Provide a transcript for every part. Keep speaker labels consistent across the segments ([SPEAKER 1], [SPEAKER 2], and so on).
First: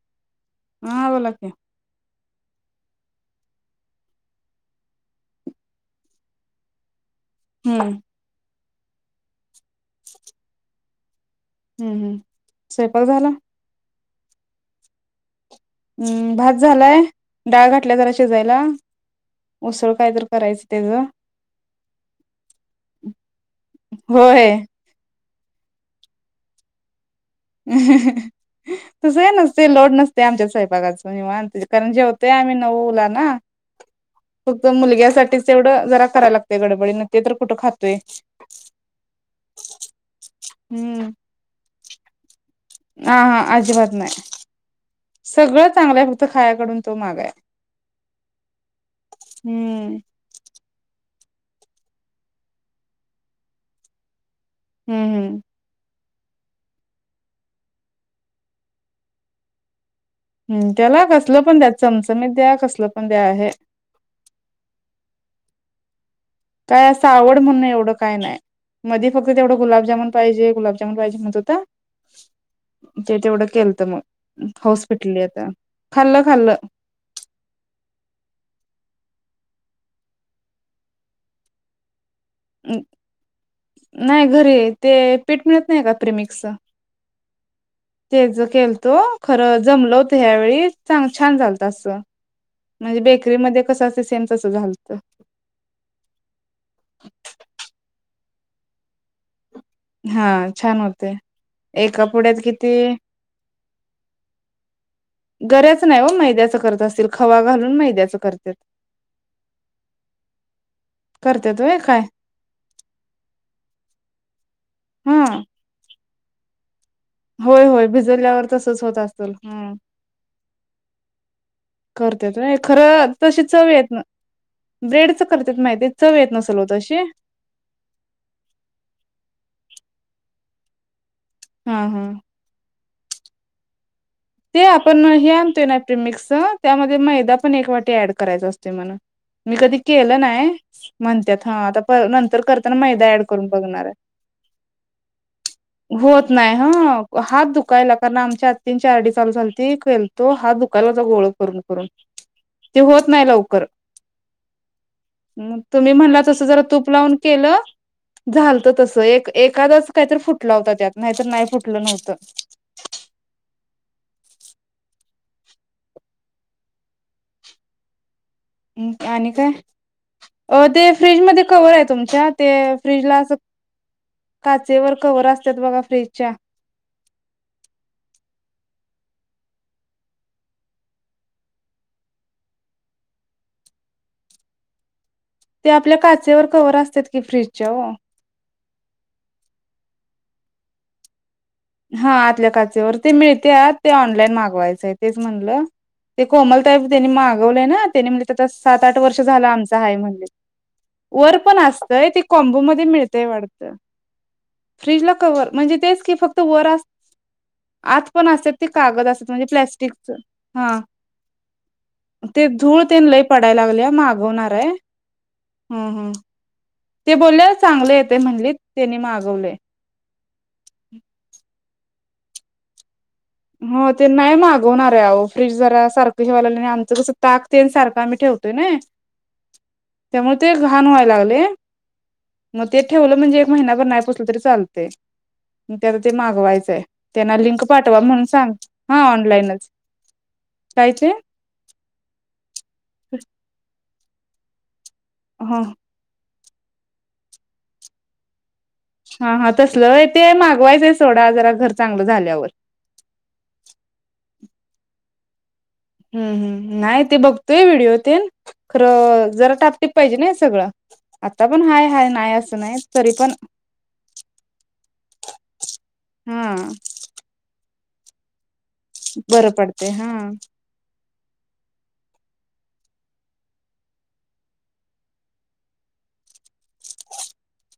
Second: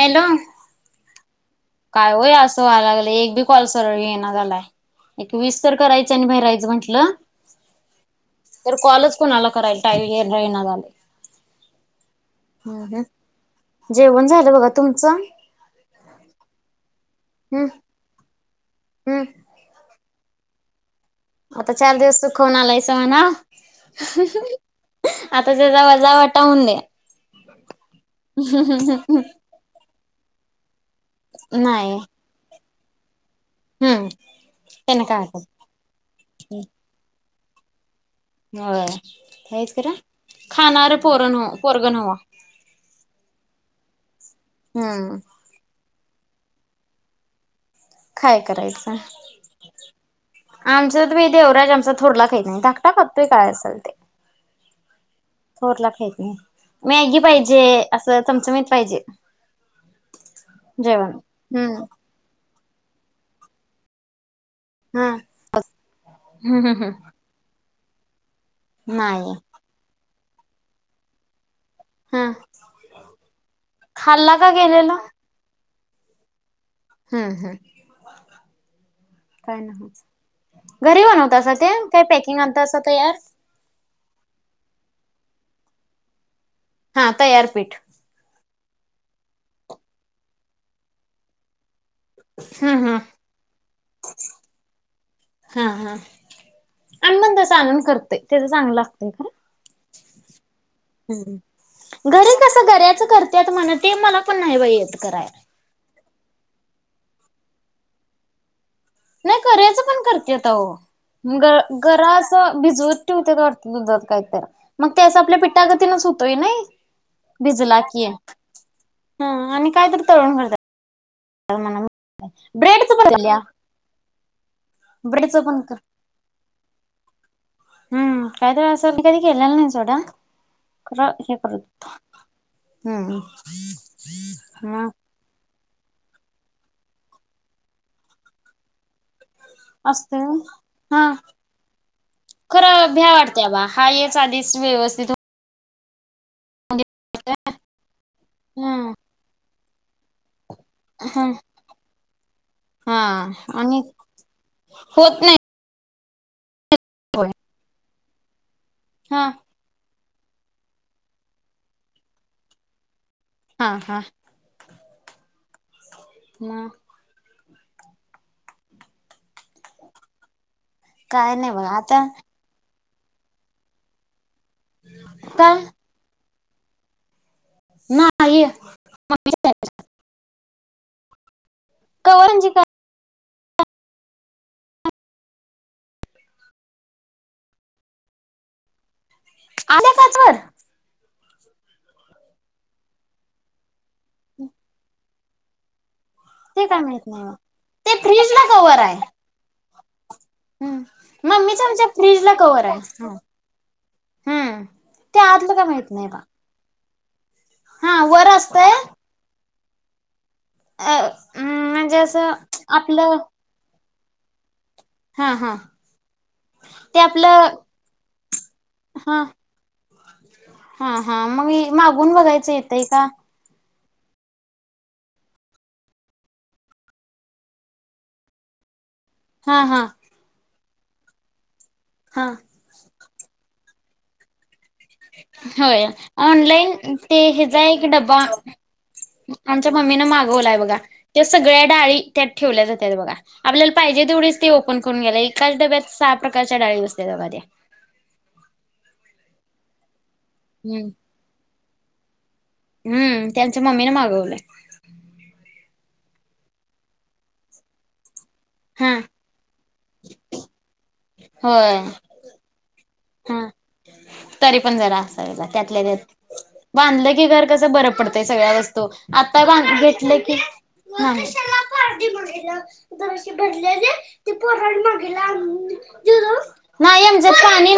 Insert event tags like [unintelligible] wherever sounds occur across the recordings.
[SPEAKER 1] Hello
[SPEAKER 2] [inaudible]
[SPEAKER 1] काय होय असं व्हायला लागलं. एक बी कॉल सरळ येना झालाय. एक वीस तर करायच आणि भिरायचं म्हटलं.
[SPEAKER 2] हम्म
[SPEAKER 1] तर कॉलच कुणाला करायला टाई राहीना झाल.
[SPEAKER 2] हम्म हम्म
[SPEAKER 1] हम्म
[SPEAKER 2] स्वयंपाक झाला
[SPEAKER 1] हम्म जेवण झालं बघा तुम जा
[SPEAKER 2] हम्म भात झालाय.
[SPEAKER 1] हम्म
[SPEAKER 2] डाळ घातल्या जराशी जायला
[SPEAKER 1] हम्म
[SPEAKER 2] उसळ काय करू करायचं त्याच
[SPEAKER 1] आता चार दिवस सुख खावून आलायसा म्हणा.
[SPEAKER 2] होय
[SPEAKER 1] आता सगळा वजा -वाटाहूनदे.
[SPEAKER 2] तस काय नसतय लोड नस- ते आमच्या स्वयंपाकच- निवांत करून
[SPEAKER 1] नाही
[SPEAKER 2] जेवतोय आम्ही. आहो यानां-
[SPEAKER 1] हम्म
[SPEAKER 2] फक्त
[SPEAKER 1] त्याने काय होत.
[SPEAKER 2] मुलग्यासाठीच तेवढं जरा करायला लागत गडबडी न. ते तर कुठं खातोय!
[SPEAKER 1] होय! होयच खर, खाणार पोर- पोरग नव.
[SPEAKER 2] अहां! आजिबात नाही.
[SPEAKER 1] हुं
[SPEAKER 2] चांगलाय, फक्त खायाकडून तो मागा आहे.
[SPEAKER 1] काय करायचं!
[SPEAKER 2] हम्म
[SPEAKER 1] आमच्या- तुमी देवराज आमचा थोरला खायीत नाही धाकटा खातोय काय असेल ते
[SPEAKER 2] हम्म हम्म
[SPEAKER 1] थोरला खायी- मॅगी पाहिजे, असं चमचमीत पाहिजे.
[SPEAKER 2] हुं त्याला
[SPEAKER 1] जेवण
[SPEAKER 2] कसलं पण द्या
[SPEAKER 1] हम्म
[SPEAKER 2] चमचमित मी द्या कसल- ते पण द्या आहे.
[SPEAKER 1] हां अस-
[SPEAKER 2] काय असं आवड म्हणून नाही ओ. [unintelligible] काय नाय. मध्ये फक्त
[SPEAKER 1] नाही
[SPEAKER 2] तेवढं गुलाबजामुन पाहिजे गुलाबजामून पाहिजे म्हणत होता.
[SPEAKER 1] हा
[SPEAKER 2] ते तेवढं केलत
[SPEAKER 1] खाल्ला
[SPEAKER 2] मग
[SPEAKER 1] का गेलेला
[SPEAKER 2] हॉस्पिटल येतान- खालं -खालं.
[SPEAKER 1] हुं हुं काय न्हवच घरी बनवतासा ते. काय पॅकिंग
[SPEAKER 2] उं
[SPEAKER 1] आणतासा तयार
[SPEAKER 2] नाय घरी आहेते- पीठ मिळत नाही का? प्रिमिक्सच.
[SPEAKER 1] हा! तयार पीठ.
[SPEAKER 2] तेज केलत खरं, जमल होत ह्यावेेळी चांग छान चालत असं.
[SPEAKER 1] हम्म हम्म
[SPEAKER 2] म्हणजे, बेकरीमध्ये कसं असतय सेम तस झालंत.
[SPEAKER 1] हा हा ते, त्याच चांगलं लागतय खर.
[SPEAKER 2] हां छान होतेय एका
[SPEAKER 1] घरी
[SPEAKER 2] पुड्यात
[SPEAKER 1] कसं
[SPEAKER 2] किती,
[SPEAKER 1] गऱ्याच करत्यात म्हण ते मला पण नाही बाई येत करायला.
[SPEAKER 2] गऱ्याच नाही ओ मैद्याच करत असतील. खवा घालून मैद्याच करते.
[SPEAKER 1] नाही गऱ्याच पण करत्यात आवो ग
[SPEAKER 2] करत्यात होय काय
[SPEAKER 1] -गरा असं भिजवत ठेवत्यात वाटत दुधात काहीतर. मग ते
[SPEAKER 2] हा
[SPEAKER 1] असं पिठागतीन हुतोय नाही.
[SPEAKER 2] होय
[SPEAKER 1] भिजला
[SPEAKER 2] होय,
[SPEAKER 1] की.
[SPEAKER 2] भिजवल्यावर तसच होत असतील
[SPEAKER 1] हं आणि
[SPEAKER 2] ह
[SPEAKER 1] कायतरी तळून करत्यात म्हणा
[SPEAKER 2] करत्यात व्हय
[SPEAKER 1] ब्रेडच पण
[SPEAKER 2] खरं
[SPEAKER 1] केल्या
[SPEAKER 2] तशी चव येत ब्रेडच
[SPEAKER 1] पण
[SPEAKER 2] करतात
[SPEAKER 1] कर
[SPEAKER 2] माहिती चव येत नसल व तशी
[SPEAKER 1] हम्म कायतर आसा कधी केलेला नाही सोडा
[SPEAKER 2] हा हा
[SPEAKER 1] हा
[SPEAKER 2] ते आपण ह्या मिक्स त्यामध्ये मैदा पण एक वाटी ऍड करायचा असतो म्हण मी कधी केलं
[SPEAKER 1] असतंय व्हय.
[SPEAKER 2] नाही
[SPEAKER 1] हा
[SPEAKER 2] म्हणत्यात हा आता पर नंतर करताना
[SPEAKER 1] खरं भ्या
[SPEAKER 2] मैदा ऍड करून
[SPEAKER 1] वाटत्या बा
[SPEAKER 2] बघणार
[SPEAKER 1] हा
[SPEAKER 2] आहे
[SPEAKER 1] हेच आधीच व्यवस्थित
[SPEAKER 2] होत नाहीय ह हात दुखायला कारण आमच्या
[SPEAKER 1] हं
[SPEAKER 2] आत्तींच्या आडीच ती केलतो हाथ दुःखा गोळा
[SPEAKER 1] हं
[SPEAKER 2] करून करून ते
[SPEAKER 1] हा
[SPEAKER 2] होत नाही लवकर
[SPEAKER 1] आणि होत नाही
[SPEAKER 2] तुम्ही म्हणलात तसं जरा तूप लावून
[SPEAKER 1] होय
[SPEAKER 2] केलं झाल तस
[SPEAKER 1] हा
[SPEAKER 2] एक एखादाच काहीतर फुटला होता त्यात नाहीतर नाही फुटलं नव्हतं
[SPEAKER 1] हा हा म
[SPEAKER 2] आणि काय ते फ्रीज
[SPEAKER 1] काय
[SPEAKER 2] मध्ये
[SPEAKER 1] नाही
[SPEAKER 2] कवर
[SPEAKER 1] बघा
[SPEAKER 2] आहे
[SPEAKER 1] आता
[SPEAKER 2] तुमच्या ते फ्रीजला अस काचेवर कवर असत्यात
[SPEAKER 1] काय
[SPEAKER 2] बघा फ्रीजच्या
[SPEAKER 1] ना ये कवरांची काय
[SPEAKER 2] जावु
[SPEAKER 1] आले काचवर
[SPEAKER 2] हा आतल्या काचेवर ते मिळते ते ऑनलाईन मागवायचें तेच म्हणलं ते
[SPEAKER 1] काय
[SPEAKER 2] कोमलताहेब
[SPEAKER 1] माहित
[SPEAKER 2] त्यांनी
[SPEAKER 1] नाही मग
[SPEAKER 2] मागवलेय ना
[SPEAKER 1] ते
[SPEAKER 2] त्यानी म्हणलेत
[SPEAKER 1] फ्रीज ला
[SPEAKER 2] आता
[SPEAKER 1] कवर
[SPEAKER 2] सात आठ
[SPEAKER 1] आहे
[SPEAKER 2] वर्ष झाला आमच काय म्हणलेत वर पण
[SPEAKER 1] मम्मीच्या आमच्या
[SPEAKER 2] असतय ते
[SPEAKER 1] फ्रीज ला
[SPEAKER 2] कॉम्बो
[SPEAKER 1] कवर
[SPEAKER 2] मध्ये
[SPEAKER 1] आहे
[SPEAKER 2] मिळतय वाटतं
[SPEAKER 1] हम्म
[SPEAKER 2] फ्रीजला
[SPEAKER 1] ते
[SPEAKER 2] कवर
[SPEAKER 1] आतलं का
[SPEAKER 2] म्हणजे
[SPEAKER 1] माहित
[SPEAKER 2] तेच
[SPEAKER 1] नाही
[SPEAKER 2] की
[SPEAKER 1] बा
[SPEAKER 2] फक्त पर
[SPEAKER 1] हा
[SPEAKER 2] आत
[SPEAKER 1] वर
[SPEAKER 2] पण असत ते
[SPEAKER 1] असतय
[SPEAKER 2] कागद असत म्हणजे प्लास्टिकचं हा
[SPEAKER 1] अ म्हणजे असं
[SPEAKER 2] ते धूळ तेन
[SPEAKER 1] आपलं
[SPEAKER 2] लय पडायला लागल्या माग येणार आहे
[SPEAKER 1] हा हा
[SPEAKER 2] हम् हम् ते बोलले चांगले येतय म्हणलीत त्याने
[SPEAKER 1] हा
[SPEAKER 2] मागवले
[SPEAKER 1] हा हा मग मागवून बघायचं येतंय का
[SPEAKER 2] हो ते नाही मागवणार आहे फ्रीज जरा सारखं जेवल्यानंतर आमचं कसं ताक तेन सारखं आम्ही ठेवतोय ना
[SPEAKER 1] हा हा
[SPEAKER 2] घाण व्हाय लागलंय.
[SPEAKER 1] हा
[SPEAKER 2] म ते ठेवलं म्हणजे महिनाभर नाही पुसलं तरी चाल
[SPEAKER 1] होय, ऑनलाईन ते
[SPEAKER 2] त्यांना
[SPEAKER 1] हेचा
[SPEAKER 2] लिंक
[SPEAKER 1] एक
[SPEAKER 2] पाठवा
[SPEAKER 1] डबा
[SPEAKER 2] म्हणून सांग हा ऑनलाईनच
[SPEAKER 1] आमच्या मम्मीनं मागवलाय बघा ते सगळ्या डाळी त्यात ठेवल्या जात्यात बघा. आपल्याला पाहिजे तेवढीच ते अण कोण गेला एकाच
[SPEAKER 2] ह
[SPEAKER 1] डब्यात सहा क कश्या डाळी बसत्यात बघा त्या.
[SPEAKER 2] हा, हा तसलं व्हय ते मागवायचंय सोडा जरा घर चांगलं झाल्यावर.
[SPEAKER 1] हम् ते आमच्या मम्मीने मागवलंय.
[SPEAKER 2] हम्म, हम्म नाय ते बघतोय व्हिडिओ तेन
[SPEAKER 1] हा
[SPEAKER 2] खरं जरा टापटिप पाहिजे नाय सगळं. आता पण
[SPEAKER 1] होय
[SPEAKER 2] हाय, हाय नाय असं नाय.
[SPEAKER 1] हा. तरी पण जरा असावं त्यातल्यात्यात
[SPEAKER 2] हा
[SPEAKER 1] बांधलं की घर कस बर पडतय सगळ्यास व त आता
[SPEAKER 2] बरं
[SPEAKER 1] घाण
[SPEAKER 2] पडते हा
[SPEAKER 1] घेतलं की हा, हा. [unintelligible] नाइ एमजात पाणी पाणी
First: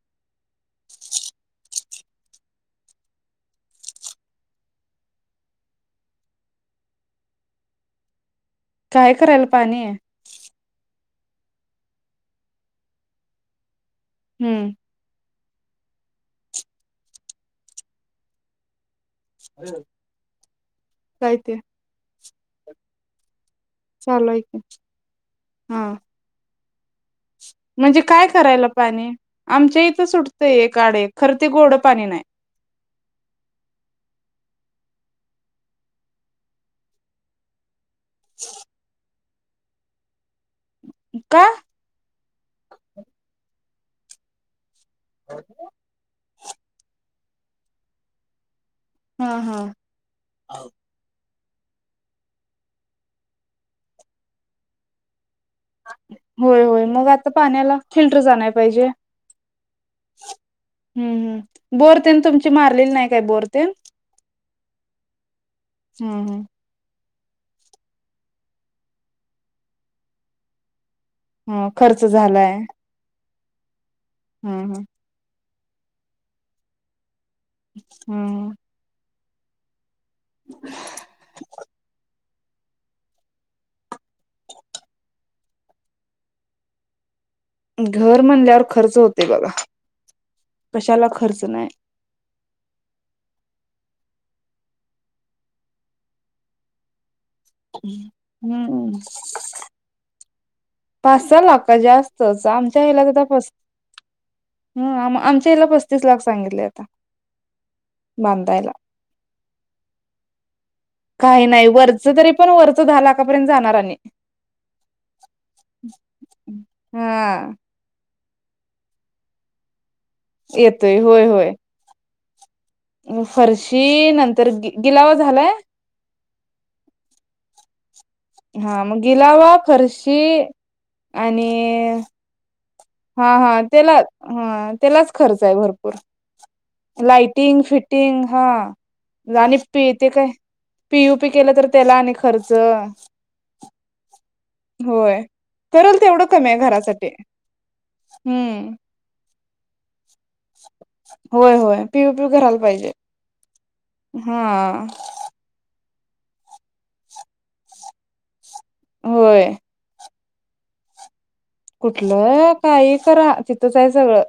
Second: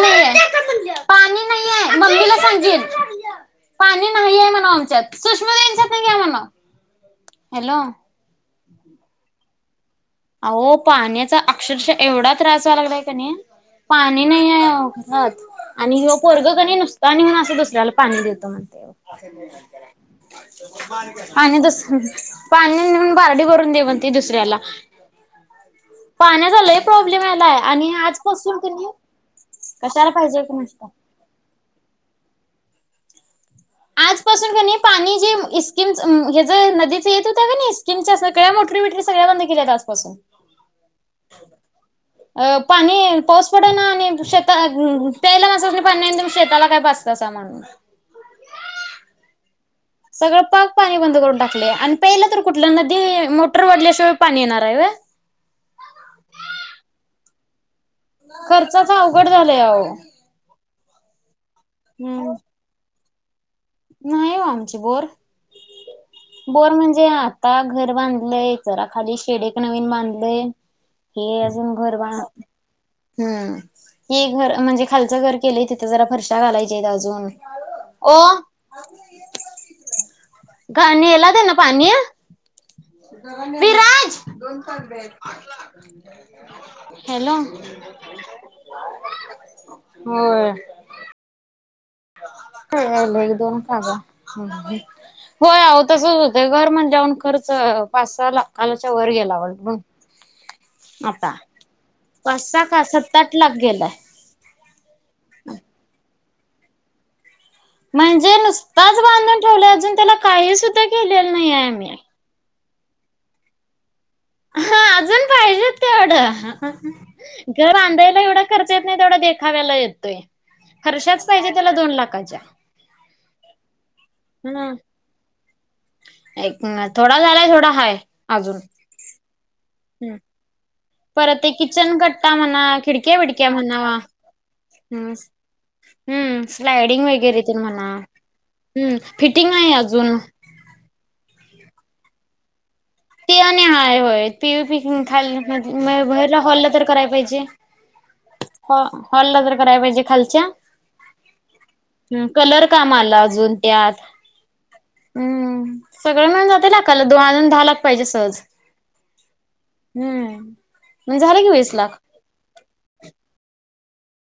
[SPEAKER 1] नाइयय ममीला सांगीन पाणी नाहीय म्हणावं आमच्यात सुषमी यांच्यात घ्या म्हण. हॅलो
[SPEAKER 2] काय करायला पाणी?
[SPEAKER 1] अहो पाण्याचा अक्षरशःएवढा त्रास व्हायला लागलाय का नाइ. पाणी नाइय
[SPEAKER 2] हम्म
[SPEAKER 1] ओ घरात. आणिं ह्यो पोरगं कणी नुसतं आणून असं दुसऱ्याला पाणी देतो म्हणतय.
[SPEAKER 2] काय ते
[SPEAKER 1] आणि दुस पाणी नाय म्हणून बार्डी भरून दे म्हणतंय
[SPEAKER 2] चालू आहे
[SPEAKER 1] दुसऱ्याला.
[SPEAKER 2] की हा,
[SPEAKER 1] पाण्याचा लय प्रॉब्लेम यायलाय आणि
[SPEAKER 2] म्हणजे काय
[SPEAKER 1] आजपासून
[SPEAKER 2] करायला
[SPEAKER 1] कणी
[SPEAKER 2] पाणी आमच्या इथं
[SPEAKER 1] कशाला पाहिजे
[SPEAKER 2] सुटतंय
[SPEAKER 1] कुणास
[SPEAKER 2] एक
[SPEAKER 1] ठाऊक.
[SPEAKER 2] आड एक खर ते गोडं पाणी नाइ.
[SPEAKER 1] आजपासून क नाइ पाणी जे इस्किम जे नदीच येत होत क नाइ तिनच्या सगळ्या मोटरी सगळ्या बंद केल्यात आजपासून.
[SPEAKER 2] का?
[SPEAKER 1] अ पाणी पाऊस पडना आणि शेता पेला माणसांनी पाणी नाय शेताला काय पाजतासा म्हणून
[SPEAKER 2] हा हा
[SPEAKER 1] सगळं पाक पाणी बंद करून टाकलं आणि प्याला तर कुठल नदी मोटर वढल्याशिवाय पाणी येणार आहे होय
[SPEAKER 2] होय होय मग आता पाण्याला फिल्टर च आणाय पाहिजे
[SPEAKER 1] खर्चाच अवघड झालंय अहो.
[SPEAKER 2] बोरतेन
[SPEAKER 1] हम्म
[SPEAKER 2] तुमची मारलेली नाही बोर तेन
[SPEAKER 1] नाही हो आमची बोर
[SPEAKER 2] हम्म हम्म
[SPEAKER 1] बोर म्हणजे आता घर बांधलंय जरा खाली शेड एक नवीन बांधलय
[SPEAKER 2] हा खर्च झालाय
[SPEAKER 1] हम्म घर
[SPEAKER 2] हम्म हम्म
[SPEAKER 1] म्हणजे खालचं घर केलय तिथे जरा फर्शा घालायच्या आहेत अजून
[SPEAKER 2] हम्म
[SPEAKER 1] का नेला त्यांनी पाणी विराज हॅलो
[SPEAKER 2] घर म्हणल्यावर खर्च होतंय बघा
[SPEAKER 1] होय
[SPEAKER 2] कशाला खर्च नाही
[SPEAKER 1] एक दोन होय आव तसच होत घर म्हटल्यावर
[SPEAKER 2] ह्
[SPEAKER 1] वाटतं
[SPEAKER 2] पाच
[SPEAKER 1] आता.
[SPEAKER 2] सहा लाख
[SPEAKER 1] पाच
[SPEAKER 2] जास्तच
[SPEAKER 1] सहा
[SPEAKER 2] आमच्या
[SPEAKER 1] का
[SPEAKER 2] ह्याला
[SPEAKER 1] सात
[SPEAKER 2] तर
[SPEAKER 1] आठ लाख गेलाय.
[SPEAKER 2] आमच्या ह्याला पस्तीस लाख सांगितले आता
[SPEAKER 1] म्हणजे
[SPEAKER 2] बांधायला
[SPEAKER 1] नुसताच बांधून त्याला काही सुद्धा केलेलं
[SPEAKER 2] काही
[SPEAKER 1] आहे
[SPEAKER 2] नाही
[SPEAKER 1] आम्ही.
[SPEAKER 2] वरच तरी पण वर दहा लाखापर्यंत जाणार आणि
[SPEAKER 1] हा अजून पाहिजेत तेवढं
[SPEAKER 2] हा
[SPEAKER 1] घर आणधाय एवढा खर्च येत नाही. तेवढा देखाव्याला येत
[SPEAKER 2] येतोय
[SPEAKER 1] फरशाच
[SPEAKER 2] होय
[SPEAKER 1] पाहिजे
[SPEAKER 2] होय
[SPEAKER 1] त्याला दोन लाखाच्या.
[SPEAKER 2] फरशी नंतर
[SPEAKER 1] ह
[SPEAKER 2] गिलावा झालाय.
[SPEAKER 1] एक न थोडा झालाय थोडा हाय. अजून.
[SPEAKER 2] हा मग गिलावा
[SPEAKER 1] हम्म
[SPEAKER 2] फरशी
[SPEAKER 1] परत
[SPEAKER 2] आणि
[SPEAKER 1] ते किचन कट्टा म्हणा खिडक्या
[SPEAKER 2] हा
[SPEAKER 1] बिडक्या
[SPEAKER 2] हा
[SPEAKER 1] म्हणा
[SPEAKER 2] त्याला हा त्यालाच
[SPEAKER 1] हम्म
[SPEAKER 2] खर्च आहे भरपूर
[SPEAKER 1] हम्म स्लायडिंग वगैरे ते
[SPEAKER 2] लाइटिंग
[SPEAKER 1] म्हणा
[SPEAKER 2] फिटिंग हा
[SPEAKER 1] हम्म फिटिंग आहे
[SPEAKER 2] जाणीपी ते
[SPEAKER 1] अजून.
[SPEAKER 2] काय पी यू पी केलं तर त्याला आणि खर्च
[SPEAKER 1] ते आणि हाय होय पी ओ पी
[SPEAKER 2] होय
[SPEAKER 1] खाल
[SPEAKER 2] करल तेवढं
[SPEAKER 1] वरदला
[SPEAKER 2] कमी आहे
[SPEAKER 1] हाॅलला तर कराया
[SPEAKER 2] घरासाठी
[SPEAKER 1] पाहीजे.
[SPEAKER 2] हम्म
[SPEAKER 1] हॉल ला तर कराय पाहीजे खाल
[SPEAKER 2] होय होय पीयूपी करायला
[SPEAKER 1] कलर
[SPEAKER 2] पाहिजे
[SPEAKER 1] कामाला अजून याद
[SPEAKER 2] हा
[SPEAKER 1] हम्म सगळं मिळून जाते लाखाला. दोन अजून दहा लाख पाहिजे सहज
[SPEAKER 2] होय.
[SPEAKER 1] हम्म मग झालं की वीस लाख
[SPEAKER 2] कुठलं काही करा. ईतच आहे सगळं.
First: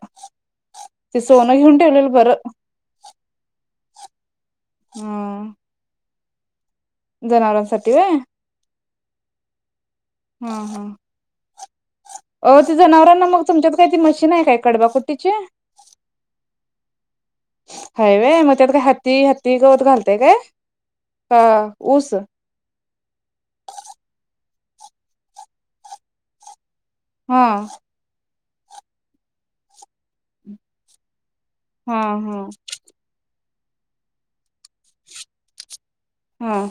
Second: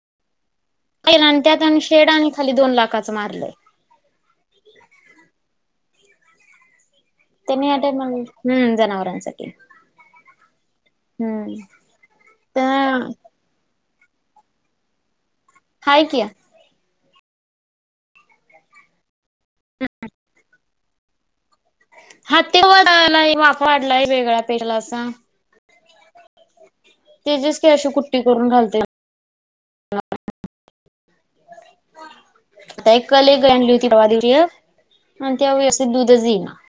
[SPEAKER 2] ते
[SPEAKER 1] पहीलान
[SPEAKER 2] सोनं घेऊन
[SPEAKER 1] त्याचान शेड
[SPEAKER 2] ठेवलेलं
[SPEAKER 1] आणि
[SPEAKER 2] बरं
[SPEAKER 1] खाली दोन लाखाचं मारल.
[SPEAKER 2] हम्
[SPEAKER 1] तेनी या टाईमाल
[SPEAKER 2] व्हय
[SPEAKER 1] हम्म जनावर [inaudible]
[SPEAKER 2] हा हा अ ते
[SPEAKER 1] तर
[SPEAKER 2] जनावरांना मग तुमच्यात ती मशीन आहे काय कडबाकुट्टीचे.
[SPEAKER 1] हाय की
[SPEAKER 2] हायवे म त्यात का हाती हात ती गवत घालतेय काय? हा
[SPEAKER 1] ह तेवड लई वाप वाढलाय वेगळा [unintelligible] पेरलासा
[SPEAKER 2] हा
[SPEAKER 1] तेजेस कय अश कुट्टी करून घालते.
[SPEAKER 2] हा हम्
[SPEAKER 1] आता एक कल एक आणि त्या व [unintelligible] सिद्धु द झीना
[SPEAKER 2] हा
[SPEAKER 1] [unintelligible]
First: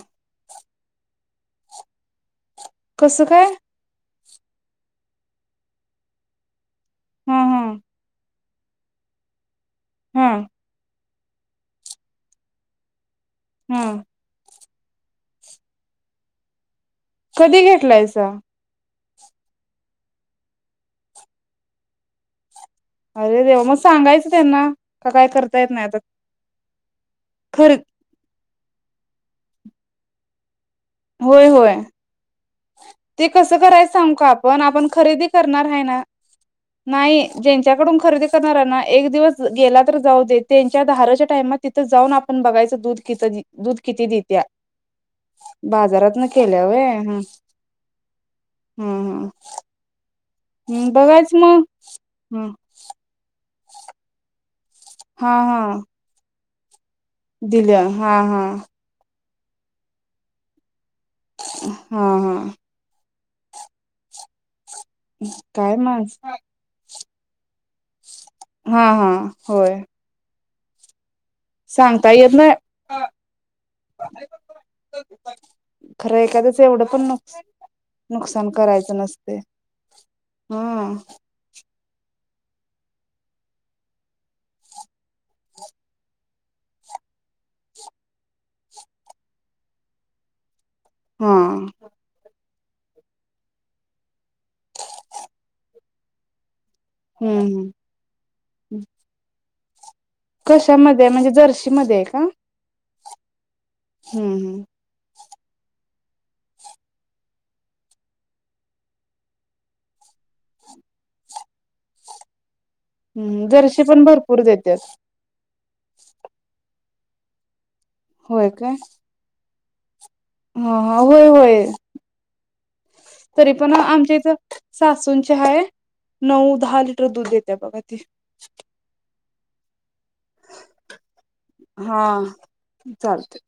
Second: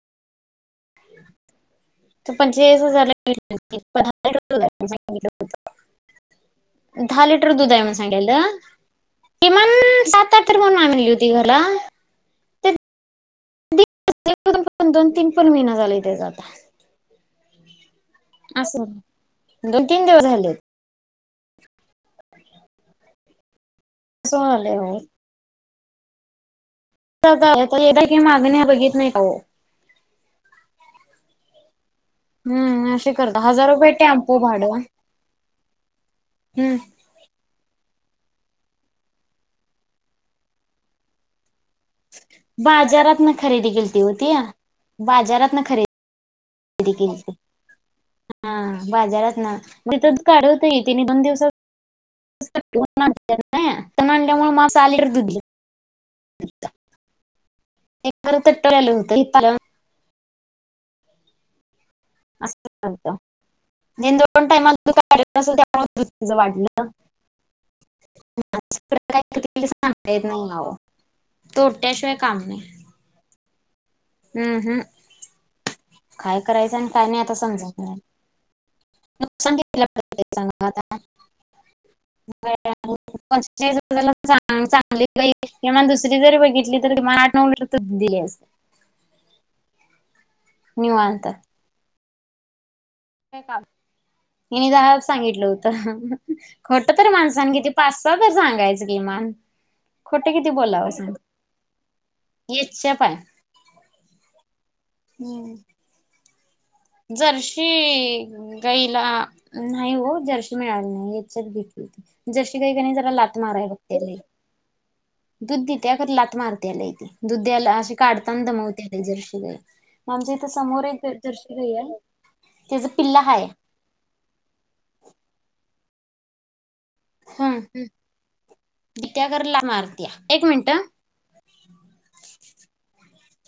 [SPEAKER 1] पंचेचाळीस हजार
[SPEAKER 2] कसं काय
[SPEAKER 1] [unintelligible] दहा
[SPEAKER 2] हा
[SPEAKER 1] लिटर
[SPEAKER 2] हा
[SPEAKER 1] दूध आहे म्हण सांगायला. किमान
[SPEAKER 2] हा
[SPEAKER 1] सात आठ र कोण वला [unintelligible]
[SPEAKER 2] हम
[SPEAKER 1] पण दोन तीन पण महिन झाले ते जाता
[SPEAKER 2] कधी घेतलायस
[SPEAKER 1] असल दोन तीन दिवस झाले
[SPEAKER 2] अरेे ममस् सांगायचं
[SPEAKER 1] असं
[SPEAKER 2] त्यांना
[SPEAKER 1] व्हायलंय अहो.
[SPEAKER 2] का काय करत येत नाही आता खर
[SPEAKER 1] मागणी बघित नाही का हो
[SPEAKER 2] होय होय
[SPEAKER 1] असे
[SPEAKER 2] ते
[SPEAKER 1] करता.
[SPEAKER 2] कस
[SPEAKER 1] हजार रुपये
[SPEAKER 2] करायचग
[SPEAKER 1] टेम्पो
[SPEAKER 2] आपण
[SPEAKER 1] भाडं.
[SPEAKER 2] आपण खरेदी करणार आहे ना
[SPEAKER 1] हम्म
[SPEAKER 2] नाही ज्यांच्या खरेदी करणार एक दिवस गेला तर जाऊ दे त्यांच्या दाराच्या टामात तिथं जाऊन आपण बघायच दूध कि
[SPEAKER 1] बाजारातन खरेदी
[SPEAKER 2] दूध
[SPEAKER 1] केलती
[SPEAKER 2] किती
[SPEAKER 1] ओ ती.
[SPEAKER 2] देत्या
[SPEAKER 1] बाजारातन खरेदी
[SPEAKER 2] बाजारात केले अवे हम
[SPEAKER 1] केलती. हा बाजारात ना म काढत ये
[SPEAKER 2] हम्म
[SPEAKER 1] ति दोन
[SPEAKER 2] बघायच
[SPEAKER 1] दिवस ह
[SPEAKER 2] मग हं
[SPEAKER 1] त डमुळे मा
[SPEAKER 2] हा हा दिल्या हा हा
[SPEAKER 1] ह
[SPEAKER 2] ह
[SPEAKER 1] असं चालत निंदोन टाईमल काय नल
[SPEAKER 2] काय
[SPEAKER 1] त्या
[SPEAKER 2] माणस
[SPEAKER 1] वाटलं [inaudible]
[SPEAKER 2] हा हा होय
[SPEAKER 1] सांगता येत नई. [unintelligible]
[SPEAKER 2] सांगता येत नाय.
[SPEAKER 1] अं हम्म.
[SPEAKER 2] खरं
[SPEAKER 1] काय
[SPEAKER 2] एखाद्याच
[SPEAKER 1] करायचं आणि
[SPEAKER 2] एवढंपन
[SPEAKER 1] काय नाही आता
[SPEAKER 2] नुक
[SPEAKER 1] समजत नाही
[SPEAKER 2] नुकसान करायचं नसतयं
[SPEAKER 1] नुकसान केलं पाहिजे सांगा आता
[SPEAKER 2] हां.
[SPEAKER 1] [inaudible] चांगली [inaudible] किंवा दुसरी जरी बघ तली तर [unintelligible] दिली अस
[SPEAKER 2] हा
[SPEAKER 1] निवांत.
[SPEAKER 2] हम्म
[SPEAKER 1] मी जा सांगिटलं होतं. खोटंतर माणसांनी किती
[SPEAKER 2] हम्म
[SPEAKER 1] पाचसा तर सांगायचं किमान. खोटे किती
[SPEAKER 2] कशा
[SPEAKER 1] बोलावं
[SPEAKER 2] मध्ये आय म्हणजे जर्शी मध्येय का?
[SPEAKER 1] [unintelligible] पाय.
[SPEAKER 2] हम्म् हम्म.
[SPEAKER 1] हम्म. जर्शीइ गाईला न्हाईओ जर्शी मिळाली नाही [unintelligible] घेतली जर्शी गाई कणी जरा लात
[SPEAKER 2] हम्म जरशी पण भरपूर देत्यात.
[SPEAKER 1] दुध दित्या खर लातं मारत्या लईती दुध द्यायला अशी काढताना दमवत्याती जरशी गई.
[SPEAKER 2] हं हा होय होय
[SPEAKER 1] गाई आहे त्याच पिल्ला हाय.
[SPEAKER 2] तरी पण आमच्या इथ सासूंची हाय. नऊदहाली टर दूध देत्या बघा
[SPEAKER 1] हम्म
[SPEAKER 2] ती.
[SPEAKER 1] त्या घरला मार.
[SPEAKER 2] हां चालतय.